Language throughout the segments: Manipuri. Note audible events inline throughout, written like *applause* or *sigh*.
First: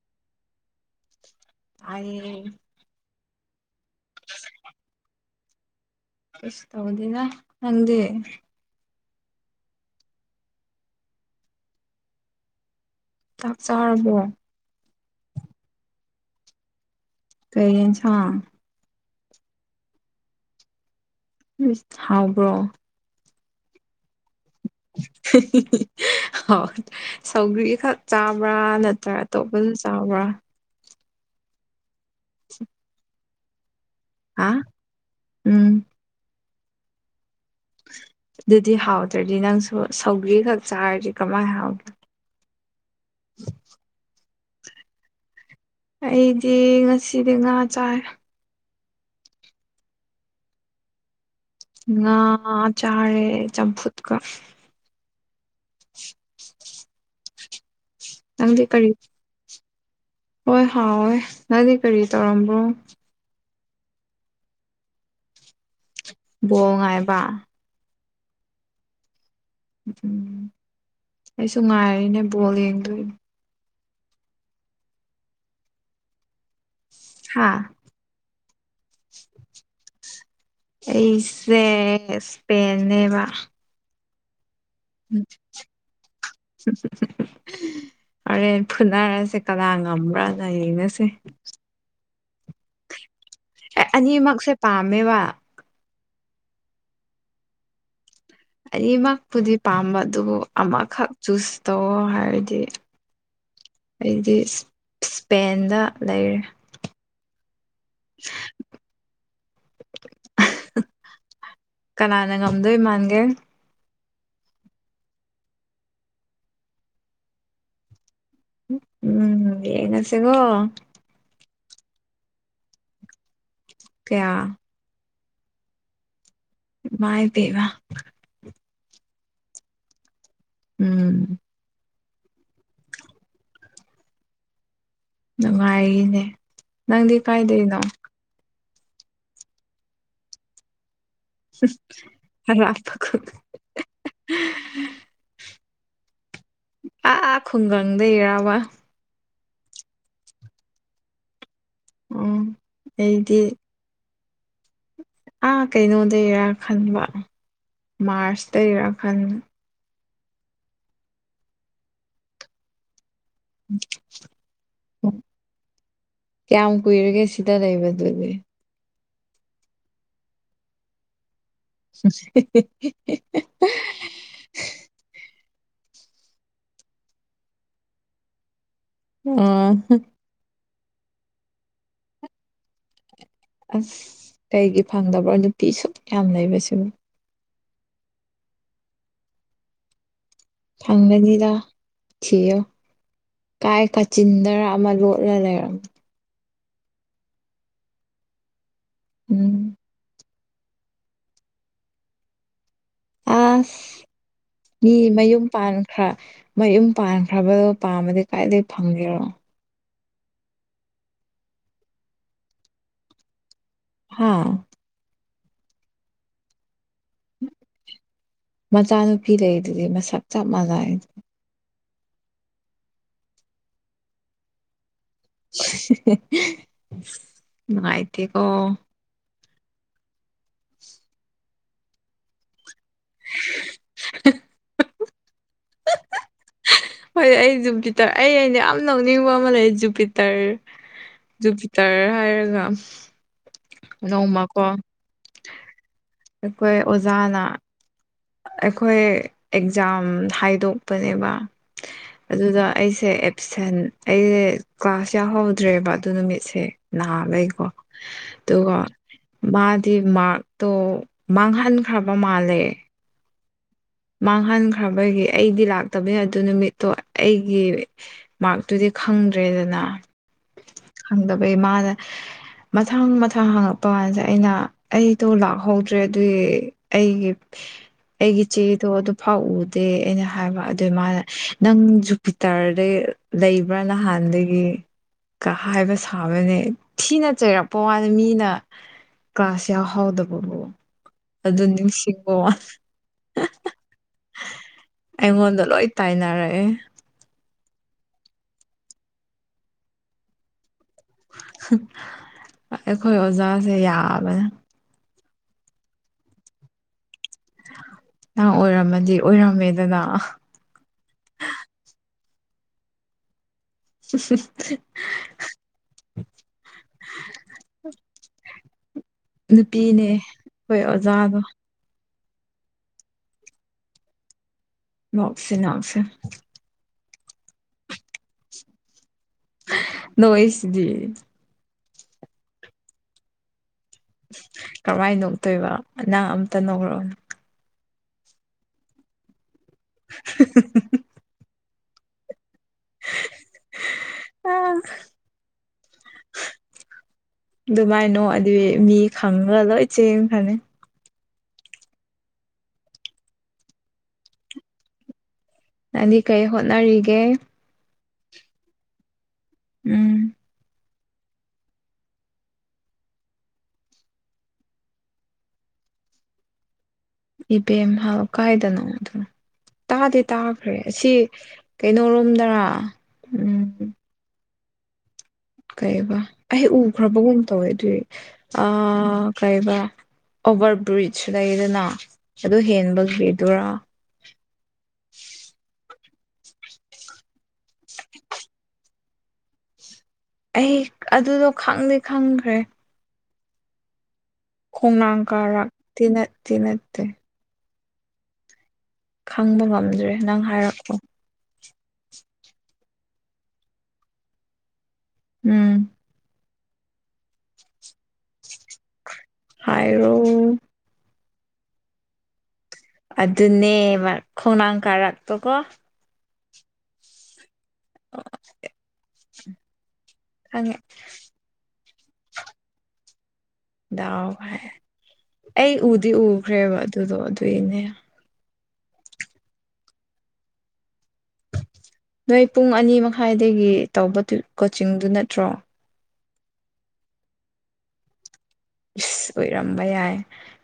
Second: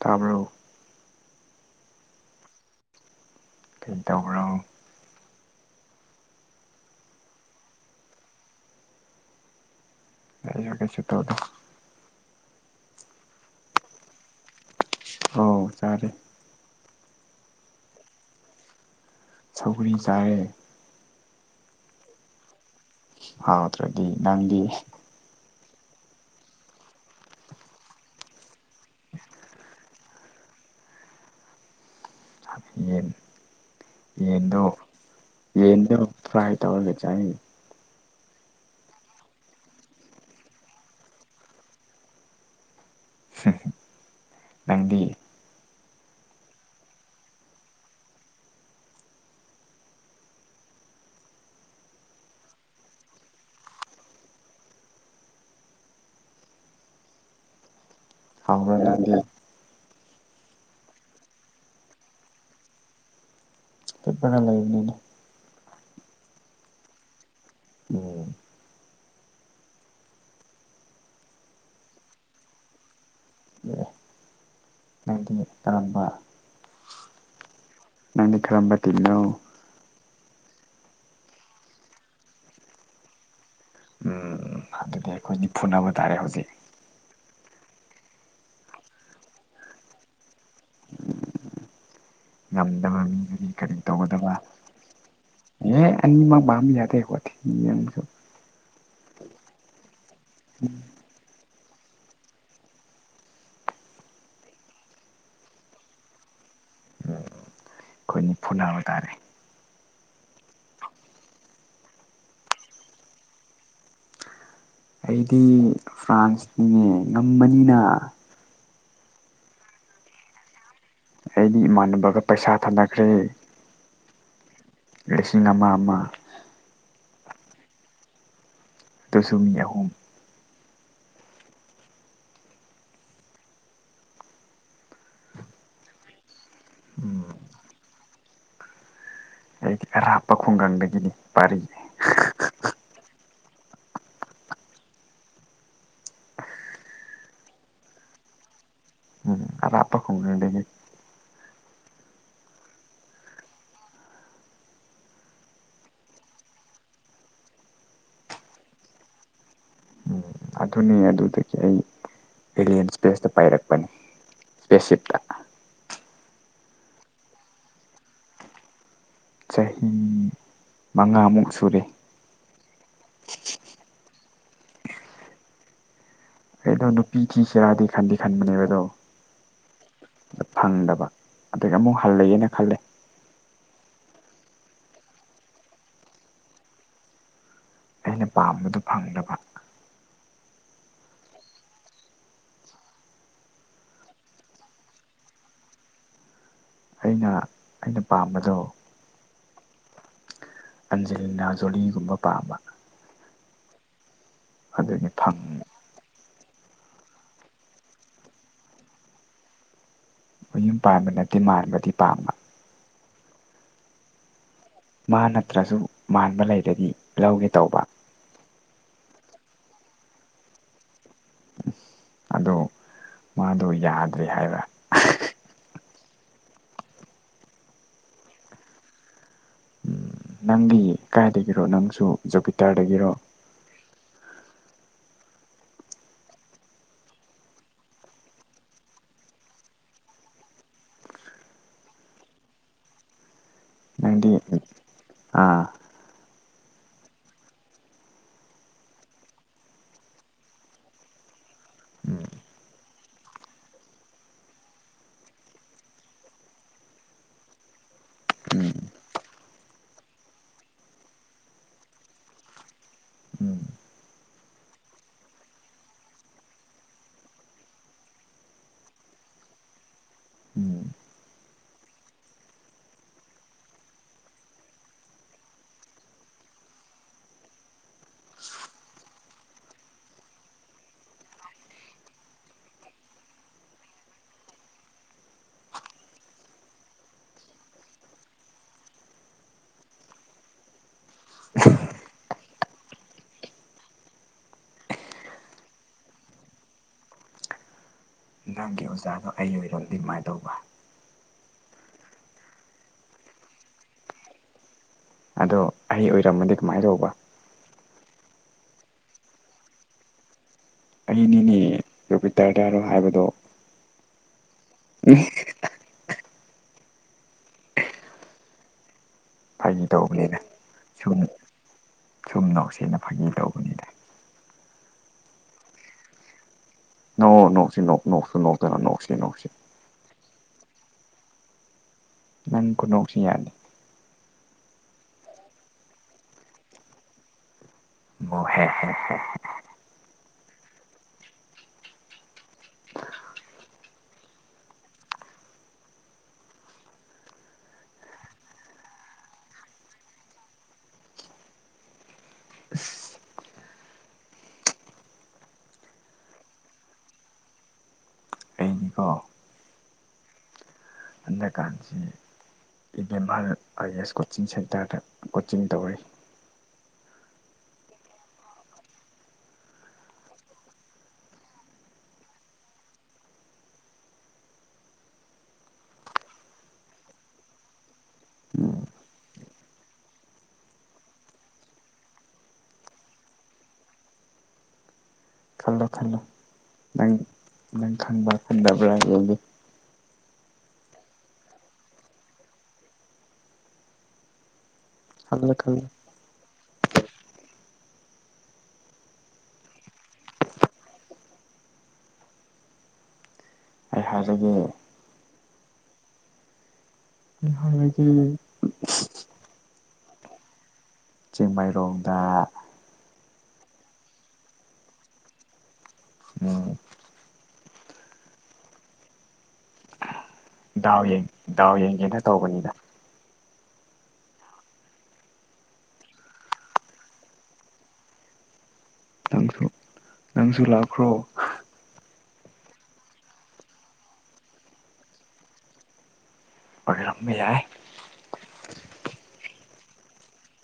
ꯇꯥꯕ꯭ꯔꯣ ꯇꯥꯏꯌꯦ ꯀꯩ ꯗꯧꯕ꯭ꯔꯣ ꯀꯩꯁꯨ ꯇꯧꯗꯦꯅ ꯅꯪꯗꯤ꯫ ꯑꯩꯖꯨ ꯀꯩꯁꯨ ꯇꯧꯗꯦ ꯆꯥꯛ ꯆꯥꯔꯕꯣ ꯑꯥꯎ ꯆꯥꯔꯦ ꯀꯩ ꯌꯦꯟꯁꯥꯡ ꯁꯧꯒ꯭ꯔꯤ ꯆꯥꯌꯦ ꯃꯤꯁ ꯊꯥꯎꯕ꯭ꯔꯣ ꯍꯥꯎꯇ꯭ꯔꯗꯤ ꯅꯪꯗꯤ ꯍꯥꯎ ꯁꯧꯒ꯭ꯔꯤ ꯈꯛ ꯆꯥꯕ꯭ꯔ ꯅꯠꯇ꯭ꯔꯒ ꯑꯇꯣꯞꯄꯖꯨ ꯆꯥꯕ꯭ꯔ *unintelligible* ꯌꯦꯟ ꯍꯥ ꯌꯦꯟꯗꯣ ꯎꯝ ꯌꯦꯟꯗꯣ ꯐ꯭ꯔꯥꯏ ꯇꯧꯔꯒ ꯆꯥꯏꯌꯦ ꯗꯨꯗꯤ ꯍꯥꯎꯇ꯭ꯔꯗꯤ ꯅꯪꯁꯨ ꯁꯧꯒ꯭ꯔꯤ ꯈꯛ ꯆꯥꯔꯗꯤ ꯀꯃꯥꯏ ꯍꯥꯎ ꯅꯪꯗꯤ ꯑꯩꯗꯤ ꯉꯁꯤꯗꯤ ꯉꯥ ꯆꯥꯏ ꯉꯥ ꯆꯥꯔꯦ ꯆꯝꯐꯨꯠꯀ *unintelligible* ꯅꯪꯗꯤ ꯍꯥꯎꯕ꯭ꯔꯥ ꯀꯔꯤ ꯅꯪꯗꯤ ꯍꯣꯏ ꯍꯥꯎꯋꯦ ꯅꯪꯗꯤ ꯀꯔꯤ ꯇꯧꯔꯝꯕꯣ ꯍꯤꯞꯄꯒꯥ ꯂꯩꯔꯤꯅꯤꯗ ꯕꯣꯜ ꯉꯥꯏꯕ ꯑꯣ ꯎꯝ ꯑꯩꯁꯨ ꯉꯥꯏꯔꯤꯅꯦ ꯕꯣꯜ ꯌꯦꯡꯗꯣꯏꯅꯤ ꯑꯣ ꯅꯪꯗꯤ ꯇꯥꯡꯕ ꯍꯥꯥ ꯅꯪꯗꯤ ꯈꯔꯝꯕ ꯇꯤꯟꯅꯣ ꯑꯩꯁꯦ ꯁ꯭ꯄꯦꯟꯅꯦꯕ ꯎꯝ ꯑꯗꯨꯗꯤ ꯑꯩꯈꯣꯏꯅꯤ ꯐꯨꯅꯕ ꯇꯥꯔꯦ ꯍꯧꯖꯤꯛ ꯍꯣꯔꯦꯟ ꯐꯨꯅꯔꯁꯦ ꯀꯅꯥ ꯉꯝꯕ꯭ꯔꯥꯅ ꯌꯦꯡꯅꯁꯦ ꯉꯝꯗꯕ ꯃꯤꯗꯨꯗꯤ ꯀꯔꯤ ꯑꯦ ꯇꯧꯒꯗꯕ ꯑꯅꯤꯃꯛꯁꯦ ꯄꯥꯝꯃꯦꯕ ꯌꯦ ꯑꯅꯤꯃꯛ ꯃꯥꯝ ꯌꯥꯗꯦ ꯑꯈꯣꯢꯗꯤ ꯌꯦꯡꯕꯁꯨ ꯑꯌꯤꯃꯛꯄꯨꯗꯤ ꯄꯥꯝꯕ ꯗꯨꯕꯨ ꯑꯃꯈꯛ ꯆꯨꯁ ꯇꯧꯑꯣ ꯍꯥꯏꯔꯗꯤ ꯑꯩꯗꯤ ꯏꯁꯞ ꯏꯁꯄꯦꯟꯗ ꯂꯩꯔꯦ ꯎꯝ ꯑꯈꯣꯏꯅꯤ ꯐꯨꯅꯕ ꯇꯥꯔꯦ ꯀꯅꯥꯅ ꯉꯝꯗꯣꯏ ꯃꯥꯟꯒꯦ ꯑꯩꯗꯤ ꯈ꯭ꯔꯥꯡꯁꯅꯤꯅꯦ ꯉꯝꯃꯅꯤꯅ ꯎ ꯎꯝ ꯌꯦꯡꯉꯁꯦꯒꯣ ꯑꯩꯗꯤ ꯏꯃꯥꯟꯅꯕꯒ ꯄꯩꯁꯥ ꯊꯥꯅꯈ꯭ꯔꯦ ꯀꯌꯥ ꯂꯤꯁꯤꯡ ꯑꯃ ꯑꯃ ꯏꯃꯥꯢ ꯄꯦꯝꯃ ꯇꯁꯨ ꯃꯤ ꯑꯍꯨꯝ ꯎꯝ ꯅꯨꯉꯥꯏꯔꯤꯅꯦ ꯅꯪꯗꯤ ꯀꯥꯏꯗꯩꯅꯣ ꯑꯩꯗꯤ ꯑꯔꯥꯞꯄ ꯈꯨꯡꯒꯪꯗꯒꯤꯅꯤ ꯄꯥꯔꯤ ꯑꯔꯥꯞꯄ ꯈꯨꯡꯒꯪ ꯑꯥꯥ ꯈꯨꯡꯒꯪꯗꯩꯔꯕ ꯎꯝ ꯑꯔꯥꯞꯄ ꯈꯨꯡꯒꯪꯗꯒꯤ ꯎꯝ ꯑꯩꯗꯤ ꯑꯥ ꯀꯩꯅꯣꯗꯩꯔꯥ ꯈꯟꯕ ꯃꯥꯔꯁ ꯇꯩꯔꯥ ꯈꯟ ꯑꯗꯨꯅꯦ ꯑꯗꯨꯗꯒꯤ ꯑꯩ ꯑꯦꯂꯦꯟ ꯁ꯭ꯄꯦꯁꯇ ꯄꯥꯏꯔꯛꯄꯅꯤ ꯁ꯭ꯄꯦꯁꯁꯤꯞꯇ ꯀꯌꯥꯝ ꯀꯨꯏꯔꯒꯦ ꯁꯤꯗ ꯂꯩꯕ ꯑꯗꯨꯗꯤ ꯆꯍꯤ ꯃꯉꯥꯃꯨꯛ ꯁꯨꯔꯦ *unintelligible* ꯑꯩꯗꯣ ꯅꯨꯄꯤ ꯊꯤꯁꯤꯔꯗꯤ ꯈꯟꯗꯤ ꯈꯟꯕꯅꯦꯕ ꯑꯗꯣ ꯑꯣ ꯑꯠ ꯐꯪꯗꯕ ꯑꯗꯒꯤ ꯑꯃꯨꯛ ꯍꯜꯂꯒꯦꯅ ꯈꯜꯂꯦ ꯑꯁ ꯀꯩꯒꯤ ꯐꯪꯗꯕ꯭ꯔꯣ ꯅꯨꯄꯤ ꯁꯨꯛ ꯌꯥꯝ ꯂꯩꯕꯁꯤꯕꯨ ꯑꯩꯅ ꯄꯥꯝꯕꯗꯨ ꯐꯪꯗꯕ ꯐꯪꯒꯅꯤꯗ ꯊꯤꯌꯣ ꯀꯥꯏ ꯀꯥꯆꯤꯟꯗꯔ ꯑꯃ ꯂꯣꯠꯂ ꯂꯩꯔꯝ ꯑꯩꯅ ꯑꯩꯅ ꯄꯥꯝꯕꯗꯣ ꯎꯝ ꯑꯟꯖꯦꯂꯤꯅꯥ ꯖꯣꯂꯤꯒꯨꯝꯕ ꯄꯥꯝꯕ ꯑꯥꯁ ꯃꯤ ꯑꯗꯨꯅꯤ ꯐꯪ ꯃꯌꯨꯝ ꯄꯥꯟꯈ꯭ꯔ ꯃꯌꯨꯝ ꯄꯥꯟꯈ꯭ꯔꯕꯗꯣ ꯄꯥꯝꯃꯗꯤ ꯀꯥꯏꯗꯩ ꯐꯪꯒꯦꯔꯣ ꯃꯌꯨꯝ ꯄꯥꯟꯕ ꯅꯠꯇꯦ ꯃꯥꯟꯕꯗꯤ ꯄꯥꯝꯕ ꯍꯥꯥ ꯃꯥ ꯅꯠꯇ꯭ꯔꯖꯨ ꯃꯥꯟꯕ ꯂꯩꯔꯗꯤ ꯂꯧꯒꯦ ꯇꯧꯕ ꯃꯆꯥꯅꯨꯄꯤ ꯂꯩꯔꯤꯗꯨꯗꯤ ꯃꯁꯛ ꯆꯞ ꯃꯥꯟꯅꯩꯌꯦ ꯎꯝ ꯑꯗꯣ ꯃꯥꯗꯣ ꯌꯥꯗ꯭ꯔꯦ ꯍꯥꯏꯕ ꯅꯨꯡꯉꯥꯏꯇꯦꯀꯣ ꯎꯝ ꯅꯪꯗꯤ ꯀꯥꯏꯗꯒꯤꯔꯣ ꯅꯪꯁꯨ ꯖꯨꯄꯤꯇꯔꯗꯒꯤꯔꯣ *unintelligible* ꯍꯣꯏ ꯑꯩ ꯖꯨꯄꯤꯇꯔ ꯑꯩ ꯑꯩꯅ ꯌꯥꯝ ꯅꯣꯛꯅꯤꯡꯕ ꯑꯃ ꯂꯩꯌꯦ ꯖꯨꯄꯤꯇꯔ ꯖꯨꯄꯤꯇꯔ ꯍꯥꯏꯔꯒ ꯅꯪꯗꯤ ꯅꯣꯡꯃꯀꯣ ꯑꯥ ꯑꯩꯈꯣꯏ ꯑꯣꯖꯥꯅ ꯑꯩꯈꯣꯏ ꯑꯦꯛꯖꯥꯝ ꯍꯥꯏꯗꯣꯛꯄꯅꯦꯕ ꯎꯝ ꯑꯗꯨꯗ ꯑꯩꯁꯦ ꯑꯦꯞꯁꯦꯟ ꯑꯩꯖꯦ ꯀ꯭ꯂꯥꯁ ꯌꯥꯎꯍꯧꯗ꯭ꯔꯦꯕ ꯑꯗꯨ ꯅꯨꯃꯤꯠꯁꯦ ꯅꯥꯕꯩꯀꯣ ꯎꯝ ꯑꯗꯨꯒ ꯃꯥꯗꯤ ꯃꯥ‍꯭ꯔꯛꯇꯣ ꯃꯥꯡꯍꯟꯈ꯭ꯔꯕ ꯃꯥꯜꯂꯦ ꯎꯝ ꯃꯥꯡꯍꯟꯈ꯭ꯔꯕꯒꯤ ꯑꯩꯗꯤ ꯂꯥꯛꯇꯕꯅꯤꯅ ꯑꯗꯨ ꯅꯨꯃꯤꯠꯇꯣ ꯑꯩꯒꯤ ꯃꯥ꯭ꯔꯛꯇꯨꯗꯤ ꯈꯪꯗ꯭ꯔꯦꯗꯅꯥ ꯎꯝ ꯈꯪꯗꯕꯩ ꯃꯥꯅ ꯃꯊꯪ ꯃꯊꯪ ꯍꯪꯉꯛꯄ ꯀꯥꯟꯖꯤꯗ ꯑꯩꯅ ꯑꯩꯗꯣ ꯂꯥꯛꯍꯧꯗ꯭ꯔꯦ ꯑꯗꯨꯏ ꯑꯩꯒꯤ ꯑꯩꯒꯤ ꯆꯦꯗꯣ ꯑꯗꯨꯐꯥꯎ ꯎꯗꯦ ꯑꯩꯅ ꯍꯥꯏꯕ ꯑꯗꯨꯏ ꯃꯥꯅ ꯅꯪ ꯖꯨꯄꯤꯇꯔꯗꯩ ꯂꯩꯕ꯭ꯔ ꯅꯍꯥꯟꯗꯒꯤ ꯀ ꯍꯥꯏꯕ ꯁꯥꯎꯋꯦꯅꯦ ꯊꯤꯅ ꯆꯩꯔꯛꯄ ꯋꯥꯅꯤ ꯃꯤꯅ ꯀ꯭ꯂꯥꯁ ꯌꯥꯎꯍꯧꯗꯕꯕꯨ ꯑꯗꯨ ꯅꯤꯡꯁꯤꯡꯕ ꯋꯥꯟ *unintelligible* ꯑꯩꯉꯣꯟꯗ ꯂꯣꯏ ꯇꯥꯏꯅꯔꯛꯑꯦ ꯅꯪꯒꯤ ꯑꯣꯖꯥꯗꯣ ꯑꯩ ꯑꯣꯏꯔꯗꯤ ꯀꯃꯥꯏ ꯇꯧꯕ *unintelligible* ꯑꯩꯈꯣꯏ ꯑꯣꯖꯥꯖꯦ ꯌꯥꯕꯅꯦ ꯑꯗꯣ ꯑꯩ ꯑꯣꯏꯔꯝꯃꯗꯤ ꯀꯃꯥꯏ ꯇꯧꯕ ꯅꯪ ꯑꯣꯏꯔꯝꯃꯗꯤ ꯑꯣꯏꯔꯝꯃꯦꯗꯅꯥ ꯑꯩꯅꯤꯅꯦ ꯌꯨꯄꯤꯇꯔꯗꯔꯣ ꯍꯥꯏꯕꯗꯣ *unintelligible* ꯐꯥꯒꯤ ꯅꯨꯄꯤꯅꯦ ꯇꯧꯕꯅꯤꯗ ꯑꯩꯈꯣꯏ ꯁꯨꯝ ꯑꯣꯖꯥꯗꯣ ꯁꯨꯝ ꯅꯣꯛꯁꯤꯅ ꯐꯥꯒꯤ ꯇꯧꯕꯅꯤꯗ ꯅꯣꯛꯁꯤ ꯅꯣꯛꯁꯤ ꯅꯣꯛꯑꯣ ꯅꯣꯛꯁꯤ ꯅꯣꯛ ꯅꯣꯛꯁꯨ ꯅꯣꯛꯇꯅ ꯅꯣꯛꯁꯤ ꯅꯣꯛꯁꯤ ꯅꯣꯛꯏꯁꯤꯗꯤ ꯅꯪ ꯈꯨꯅꯣꯛꯁꯤ ꯌꯥꯗꯦ ꯀꯃꯥꯏ ꯅꯣꯛꯇꯣꯏꯕ ꯅꯪ ꯑꯝꯇ ꯅꯣꯛꯔꯛꯎꯅꯦ *unintelligible* *unintelligible* *inaudible* ꯑꯗꯨꯃꯥꯏꯅ ꯅꯣꯛꯑꯗꯤ ꯃꯤ ꯈꯪꯉꯒ ꯂꯣꯏ ꯆꯦꯟꯈ꯭ꯔꯅꯤ ꯏꯁ ꯅꯪꯗꯤ ꯀꯩ ꯍꯣꯠꯅꯔꯤꯒꯦ ꯑꯩꯅꯤꯀꯣ ꯎꯝ ꯍꯟꯗꯛꯀꯥ *unintelligible* ꯏꯕꯦꯝꯍꯜ ꯑꯥꯏ ꯑꯦꯁ ꯀꯣꯆꯤꯡ ꯁꯦꯟꯇꯔꯗ ꯀꯣꯆꯤꯡ ꯇꯧꯔꯤ ꯏꯕꯦꯝꯍꯜ ꯀꯥꯏꯗꯅꯣ ꯑꯗꯨ ꯇꯥꯗꯤ ꯇꯥꯈ꯭ꯔꯦ ꯑꯁꯤ ꯀꯩꯅꯣꯔꯣꯝꯗꯔ ꯎꯝ ꯀꯩꯕ ꯑꯩ ꯎꯈ꯭ꯔꯕꯒꯨꯝ ꯇꯧꯋꯦ ꯑꯗꯨꯏ ꯑ ꯎꯝ ꯀꯩꯕ ꯑꯣꯚꯔ ꯕ꯭ꯔꯤꯖ ꯂꯩꯗꯅ ꯑꯗꯨ ꯍꯦꯟꯕꯒꯤꯗꯨꯔꯥ ꯈꯜꯂꯣ ꯈꯜꯂꯣ ꯅꯪ ꯅꯪ ꯈꯪꯕ꯭ꯔꯥ ꯈꯪꯗꯕ꯭ꯔꯥ ꯌꯦꯡꯒꯦ ꯑꯩ ꯑꯗꯨꯗꯣ ꯈꯪꯗꯤ ꯈꯪꯈ꯭ꯔꯦ ꯈꯣꯡꯅꯥꯡ ꯈꯜꯂꯣ ꯈꯜꯂꯣ ꯀꯥꯔꯛꯇꯤ ꯅꯠꯇꯤ ꯅꯠꯇꯦ ꯈꯪꯕ ꯉꯝꯗ꯭ꯔꯦ ꯅꯪ ꯍꯥꯏꯔꯛꯑꯣ ꯑꯩ ꯍꯥꯏꯔꯒꯦ ꯎꯝ ꯑꯩ ꯍꯥꯏꯔꯒꯦ ꯍꯥꯏꯔꯣ ꯆꯤꯡꯃꯩꯔꯣꯡꯗ ꯑꯗꯨꯅꯦꯕ ꯈꯣꯡꯅꯥꯡ ꯀꯥꯔꯛꯇꯣꯀꯣ *unintelligible* *inaudible* ꯗꯥꯎ ꯌꯦꯡ ꯗꯥꯎ ꯌꯦꯡꯒꯦꯅ ꯇꯧꯕꯅꯤꯗ ꯗꯥꯎ ꯍꯥꯏ ꯑꯩ ꯎꯗꯤ ꯎꯈ꯭ꯔꯦꯕ ꯑꯗꯨꯗꯣ ꯑꯗꯨꯏꯅꯦ ꯅꯪꯁꯨ ꯅꯪꯁꯨ ꯂꯥꯛꯈ꯭ꯔꯣ ꯅꯣꯏ ꯄꯨꯡ ꯑꯅꯤ ꯃꯈꯥꯏꯗꯒꯤ ꯇꯧꯕ ꯇꯨ ꯀꯣꯆꯤꯡꯗꯨ ꯅꯠꯇ꯭ꯔꯣ ꯑꯣꯏꯔꯝꯕ ꯌꯥꯏ ꯏꯁ ꯑꯣꯏꯔꯝꯕ ꯌꯥꯏ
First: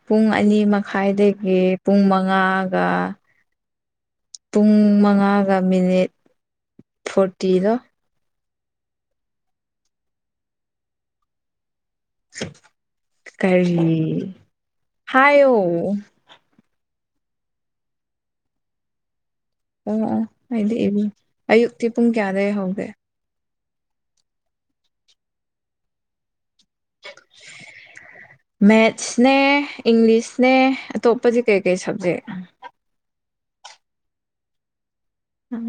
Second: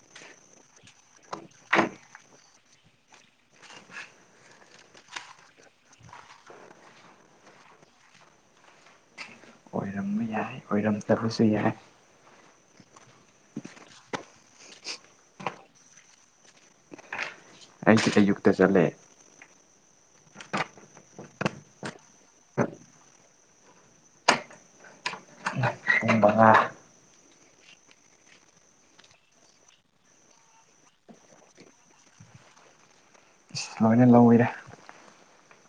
ꯄꯨꯡ ꯑꯅꯤ ꯃꯈꯥꯏꯗꯒꯤ ꯄꯨꯡ ꯃꯉꯥꯒ ꯄꯨꯡ ꯃꯉꯥꯒ ꯃꯤꯅꯤꯠ ꯐꯣꯔꯇꯤꯗꯣ ꯑꯣꯏꯔꯝꯕ ꯌꯥꯏ ꯑꯣꯏꯔꯝꯇꯕꯁꯨ ꯌꯥꯏ ꯀꯔꯤ ꯍꯥꯏꯌꯣ ꯑꯩꯗꯤ ꯑꯌꯨꯛꯇ ꯆꯠꯂꯦ ꯑꯣ ꯑꯣ ꯑꯩꯗꯤ ꯏꯕꯨꯡ ꯑꯌꯨꯛꯇꯤ ꯄꯨꯡ ꯀꯌꯥꯗꯩ ꯍꯧꯒꯦ ꯄꯨꯡ ꯃꯉꯥ ꯃꯦꯠꯁꯅꯦ ꯏꯪꯂꯤꯁꯅꯦ ꯑꯇꯣꯞꯄꯖꯤ ꯀꯩ ꯀꯩ ꯁꯕꯖꯦꯛ ꯂꯣꯏꯅ ꯂꯧꯋꯤꯗ ꯎꯝ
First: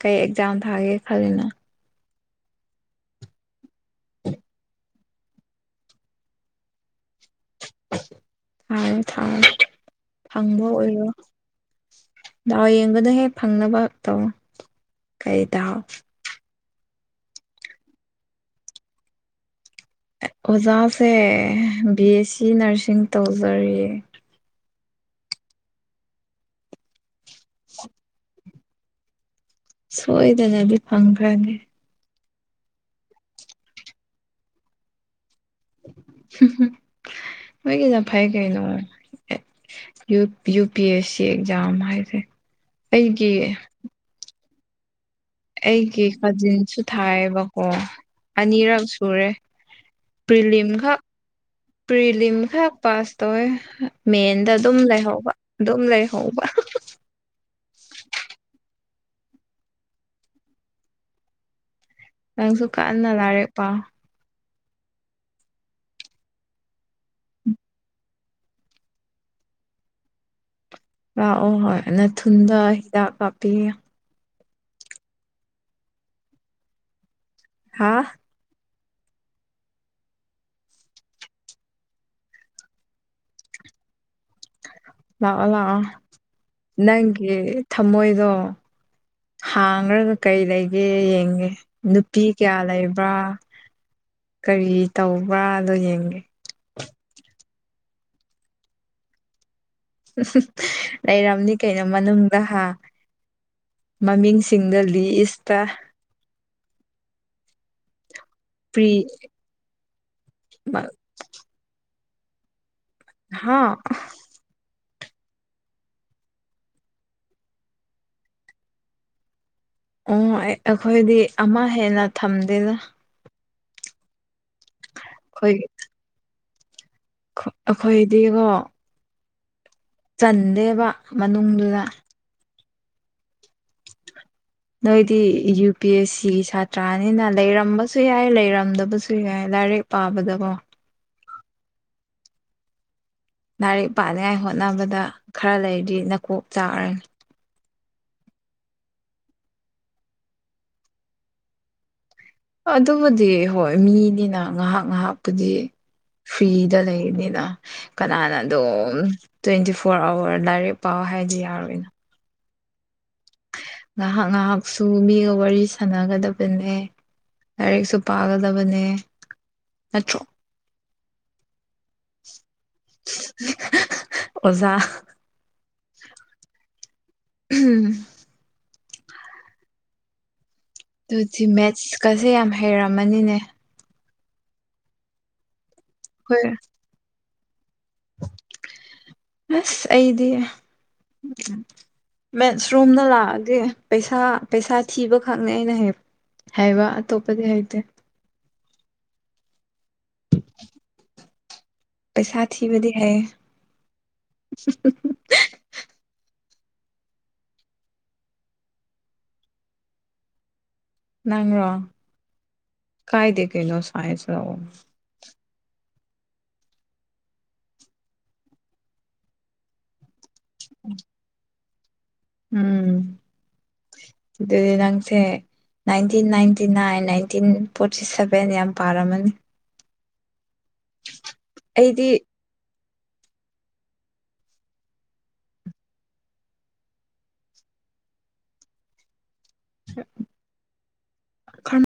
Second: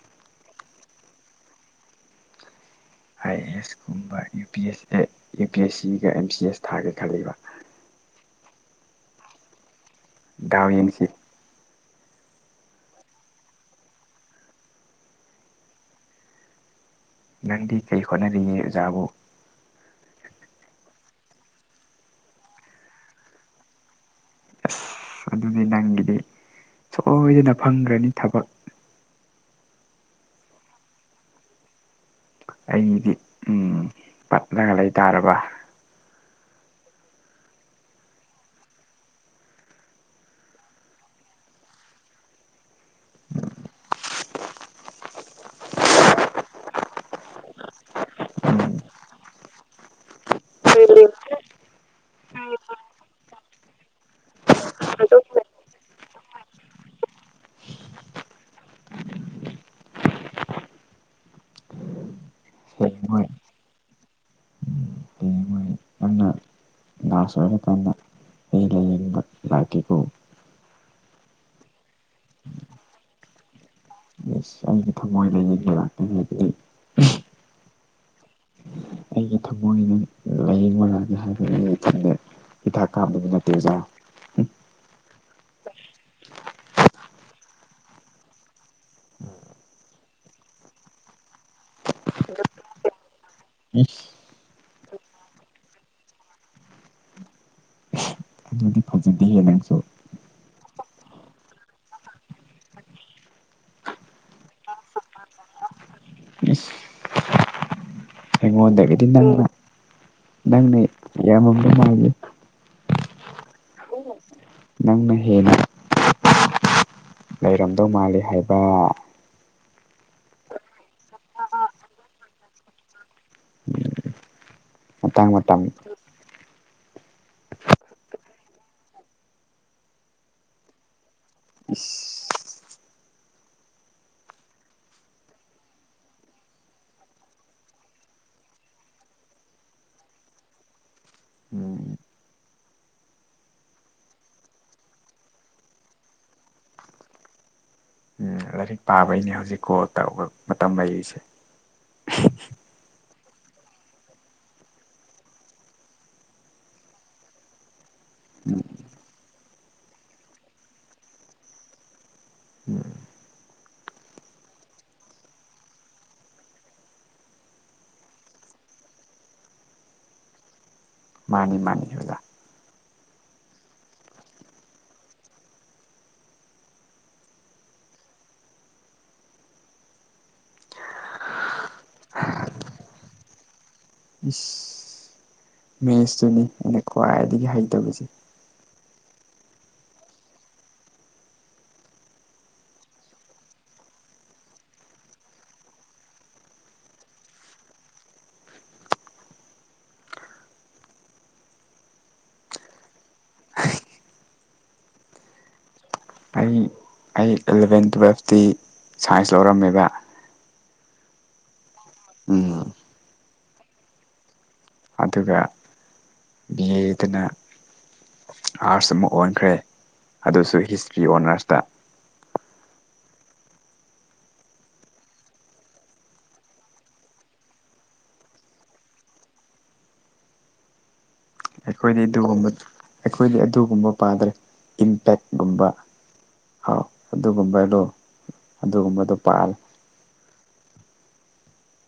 ꯀꯩ ꯑꯦꯛꯖꯥꯝ ꯊꯥꯒꯦ ꯈꯜꯂꯤꯅꯣ ꯑꯥꯏ ꯑꯦ ꯑꯦꯁ ꯀꯨꯝꯕ ꯌꯨ ꯄꯤ ꯑꯦꯁ ꯑꯦ ꯌꯨ ꯄꯤ ꯑꯦꯁ ꯁꯤꯒ ꯑꯦꯝ ꯁꯤ ꯑꯦꯁ ꯊꯥꯒꯦ ꯈꯜꯂꯤꯕ ꯊꯥꯔꯣ ꯊꯥꯔꯣ ꯐꯪꯕ ꯗꯥꯎ ꯌꯦꯡꯁꯤ ꯑꯣꯏꯔꯣ ꯗꯥꯎ ꯌꯦꯡꯒꯅꯣꯍꯦ ꯐꯪꯅꯕ ꯇꯧꯋꯣ ꯀꯩ ꯗꯥꯎ ꯅꯪꯗꯤ ꯀꯩ ꯍꯣꯠꯅꯔꯤꯒꯦ ꯑꯣꯖꯥꯕꯨ ꯑꯣꯖꯥꯁꯦ ꯕꯤ ꯑꯦꯁ ꯁꯤ ꯅꯔꯁꯤꯡ ꯇꯧꯖꯔꯤꯌꯦ ꯑꯗꯨꯅꯤ ꯅꯪꯒꯤꯗꯤ ꯁꯣꯏꯗꯅ ꯐꯪꯒ‍꯭ꯔꯅꯤ ꯊꯕꯛ ꯁꯣꯏꯗꯅꯗꯤ ꯐꯪꯈ꯭ꯔꯅꯤ ꯑꯩꯒꯤꯗꯤ ꯎꯝ ꯄꯠꯂꯒ ꯂꯩ ꯇꯥꯔꯕꯥ ꯅꯣꯏꯒꯤꯅ ꯐꯩ ꯀꯩꯅꯣ U U P S C exam ꯍꯥꯏꯁꯦ ꯑꯩꯒꯤ ꯑꯩꯒꯤ ꯀꯖꯤꯟꯁꯨ ꯊꯥꯏꯕꯀꯣ ꯎꯝ ꯑꯅꯤꯔꯛ ꯁꯨꯔꯦ ꯄ꯭ꯔꯤꯂꯤꯝ ꯈꯛ ꯄ꯭ꯔꯤꯂꯤꯝ ꯈꯛ ꯄꯥꯁ ꯇꯣꯋꯦ ꯃꯦꯟꯗ ꯑꯗꯨꯝ ꯂꯩꯍꯧꯕ ꯗꯨꯝ ꯂꯩꯍꯧꯕ ꯑꯍ ꯍ ꯅꯪꯖꯨ ꯀꯟꯅ ꯍꯌꯦꯡꯋꯥꯏ ꯂꯥꯏꯔꯤꯛ ꯄꯥꯎ ꯄꯨꯡꯉꯗꯤ *unintelligible* ꯅꯪꯅ ꯅꯥꯁ ꯑꯣꯏꯔ ꯃꯇꯝꯗ ꯑꯩ ꯂꯌꯦꯡꯕ ꯂꯥꯛꯀꯦꯀꯣ ꯂꯥꯛꯑꯣ ꯍꯣꯏ ꯅꯊꯨꯟꯗ ꯍꯤꯗꯥꯛ ꯀꯥꯞꯄꯤꯒꯦ ꯏꯁ ꯑꯩꯒꯤ ꯊꯃꯣꯏ ꯂꯌꯦꯡ ꯂꯥꯛꯄꯒꯤꯗꯤ ꯍꯥꯥ ꯑꯩꯒꯤ ꯊꯃꯣꯏꯅꯦ ꯂꯥꯏꯌꯦꯡꯕ ꯂꯥꯛꯒꯦ ꯍꯥꯏꯕꯅꯦ ꯊꯨꯟꯗ ꯍꯤꯗꯥꯛ ꯀꯥꯞꯅꯕ ꯅꯠꯇꯦ ꯑꯣꯖꯥ ꯂꯥꯛꯑꯣ ꯂꯥꯛꯑꯣ ꯅꯪꯒꯤ ꯊꯝꯃꯣꯏꯗꯣ ꯍꯥꯡꯔꯒ ꯀꯩ ꯂꯩꯒꯦ ꯌꯦꯡꯒꯦ ꯅꯨꯄꯤ ꯀꯌꯥ ꯂꯩꯕ꯭ꯔꯥ ꯏꯁ ꯀꯔꯤ ꯇꯧꯕ꯭ꯔꯥꯗꯣ ꯌꯦꯡꯒꯦ ꯑꯗꯨꯗꯤ ꯐ ꯗꯤꯌꯦ ꯅꯪꯁꯨ ꯂꯩꯔꯝꯅꯤ ꯀꯩꯅꯣ ꯃꯅꯨꯡꯗ ꯍꯥ ꯃꯃꯤꯡꯁꯤꯡꯗꯣ ꯂꯤꯏꯁꯇ ꯄ꯭ꯔꯤ ꯑꯩꯉꯣꯟꯗꯒꯤꯗꯤ ꯅꯪꯅ ꯅꯪꯅ ꯌꯥꯝꯃꯝꯗꯧ ꯃꯥꯜꯂꯤꯗ ꯍꯥꯥ ꯅꯪꯅ ꯍꯦꯟꯅ ꯂꯩꯔꯝꯗꯧ ꯃꯥꯜꯂꯤ ꯍꯥꯏꯕꯥ ꯎꯝ ꯑꯩ ꯑꯈꯣꯏꯗꯤ ꯑꯃ ꯍꯦꯟꯅ ꯊꯝꯗꯦꯗ ꯃꯇꯥꯡ ꯃꯇꯝꯒꯤ ꯈ ꯑꯈꯣꯏꯗꯤꯉꯣ ꯆꯟꯗꯦꯕ ꯃꯅꯨꯡꯗꯨꯗ ꯏꯁ *inaudible* ꯅꯣꯏꯗꯤ ꯌꯨ ꯄꯤ ꯑꯦꯁ ꯁꯤꯒꯤ ꯁꯥꯇ꯭ꯔꯥꯅꯤꯅ ꯂꯩꯔꯝꯕꯁꯨ ꯌꯥꯏ ꯂꯩꯔꯝꯗꯕꯖꯨ ꯌꯥꯏ ꯂꯥꯏꯔꯤꯛ ꯄꯥꯕꯗꯀꯣ ꯎꯝ ꯂꯥꯏꯔꯤꯛ ꯄꯥꯅꯉꯥꯏ ꯍꯣꯠꯅꯕꯗ ꯈꯔ ꯂꯩꯔꯗꯤ ꯅꯀꯣꯛ ꯆꯥꯛꯑꯔꯅꯤ ꯎꯝ ꯂꯥꯏꯔꯤꯛ ꯄꯥꯕꯩꯅꯦ ꯍꯧꯖꯤꯛ ꯀꯣꯜ ꯇꯧꯕ ꯃꯇꯝ ꯂꯩꯔꯤꯁꯦ ꯑꯗꯨꯕꯨꯗꯤ ꯍꯣꯏ ꯃꯤꯅꯤꯅ ꯉꯍꯥꯛ ꯉꯍꯥꯛꯄꯨꯗꯤ ꯐ꯭ꯔꯤꯗ ꯂꯩꯑꯅꯤꯅ ꯀꯅꯥꯅ ꯗꯨꯝ ꯇ꯭ꯋꯦꯟꯇꯤ ꯐꯣꯔ ꯑꯋꯥꯔ ꯂꯥꯏꯔꯤꯛ ꯄꯥꯎ ꯍꯥꯏꯗꯤ ꯌꯥꯔꯣꯏꯅ ꯎꯝ ꯉꯍꯥꯛ ꯉꯍꯥꯛꯁꯨ ꯃꯤꯒ ꯋꯥꯔꯤ ꯁꯥꯟꯅꯒꯗꯕꯅꯦ ꯂꯥꯏꯔꯤꯛꯁꯨ ꯄꯥꯒꯗꯕꯅꯦ ꯅꯠꯇ꯭ꯔꯣ ꯃꯥꯟꯅꯤ ꯃꯥꯟꯅꯤ ꯑꯣꯖꯥ ꯍ ꯍ ꯍ ꯑꯣꯖꯥ ꯎꯍꯝ ꯗꯨꯗꯤ ꯃꯦꯠꯁꯀꯁꯦ ꯌꯥꯝ ꯍꯩꯔꯝꯃꯅꯤꯅꯦ ꯏꯁ ꯃꯦꯁꯇꯨꯅꯤ ꯑꯩꯈꯣꯏ ꯑꯩꯅ ꯈ꯭ꯋꯥꯏꯗꯒꯤ ꯍꯩꯇꯕꯖꯦ ꯑꯁ ꯑꯩꯗꯤ ꯃꯦꯠꯁ ꯔꯣꯝꯗ ꯂꯥꯛꯑꯗꯤ ꯄꯩꯁꯥ ꯄꯩꯁꯥ ꯊꯤꯕ ꯈꯛꯅꯦ ꯑꯩꯅ ꯍꯩ ꯍꯩꯕ ꯑꯇꯣꯞꯄꯗꯤ ꯍꯩꯇꯦ *inaudible* ꯄꯩꯁꯥ ꯊꯤꯕꯗꯤ ꯍꯩ ꯎ ꯍ ꯍ ꯑꯩ ꯑꯩ ꯑꯦꯂꯚꯦꯟ ꯇꯨꯋꯦꯜꯐꯇꯤ ꯁꯥꯏꯟꯁ ꯂꯧꯔꯝꯃꯦꯕ ꯅꯪꯔꯣ ꯎꯝ ꯀꯥꯏꯗꯦ ꯀꯩꯅꯣ ꯁꯥꯏꯟꯁ ꯂꯧ ꯑꯗꯨꯒ ꯕꯤꯌꯦꯗꯅ ꯑꯥꯔꯠꯁ ꯑꯃ ꯑꯣꯟꯈ꯭ꯔꯦ ꯑꯗꯨꯁꯨ ꯍꯤꯁꯇ꯭ꯔꯤ ꯑꯣꯅꯔꯁꯇ ꯎꯝ ꯑꯗꯨꯗꯤ ꯅꯪꯁꯦ nineteen ninety nine nineteen forty seven ꯌꯥꯝ ꯄꯥꯔꯝꯃꯅꯤ ꯑꯩꯈꯣꯏꯗꯤ ꯑꯩꯗꯤ ꯑꯗꯨꯒꯨꯝꯕ ꯑꯩꯈꯣꯏꯗꯤ ꯑꯗꯨꯒꯨꯝꯕ ꯄꯥꯗ꯭ꯔꯦ ꯏꯝꯄꯦꯛꯀꯨꯝꯕ ꯍꯥꯎ ꯑꯗꯨꯒꯨꯝꯕꯔꯣ ꯑꯗꯨꯒꯨꯝꯕꯗꯣ ꯄꯥꯔꯦ ꯈ *inaudible*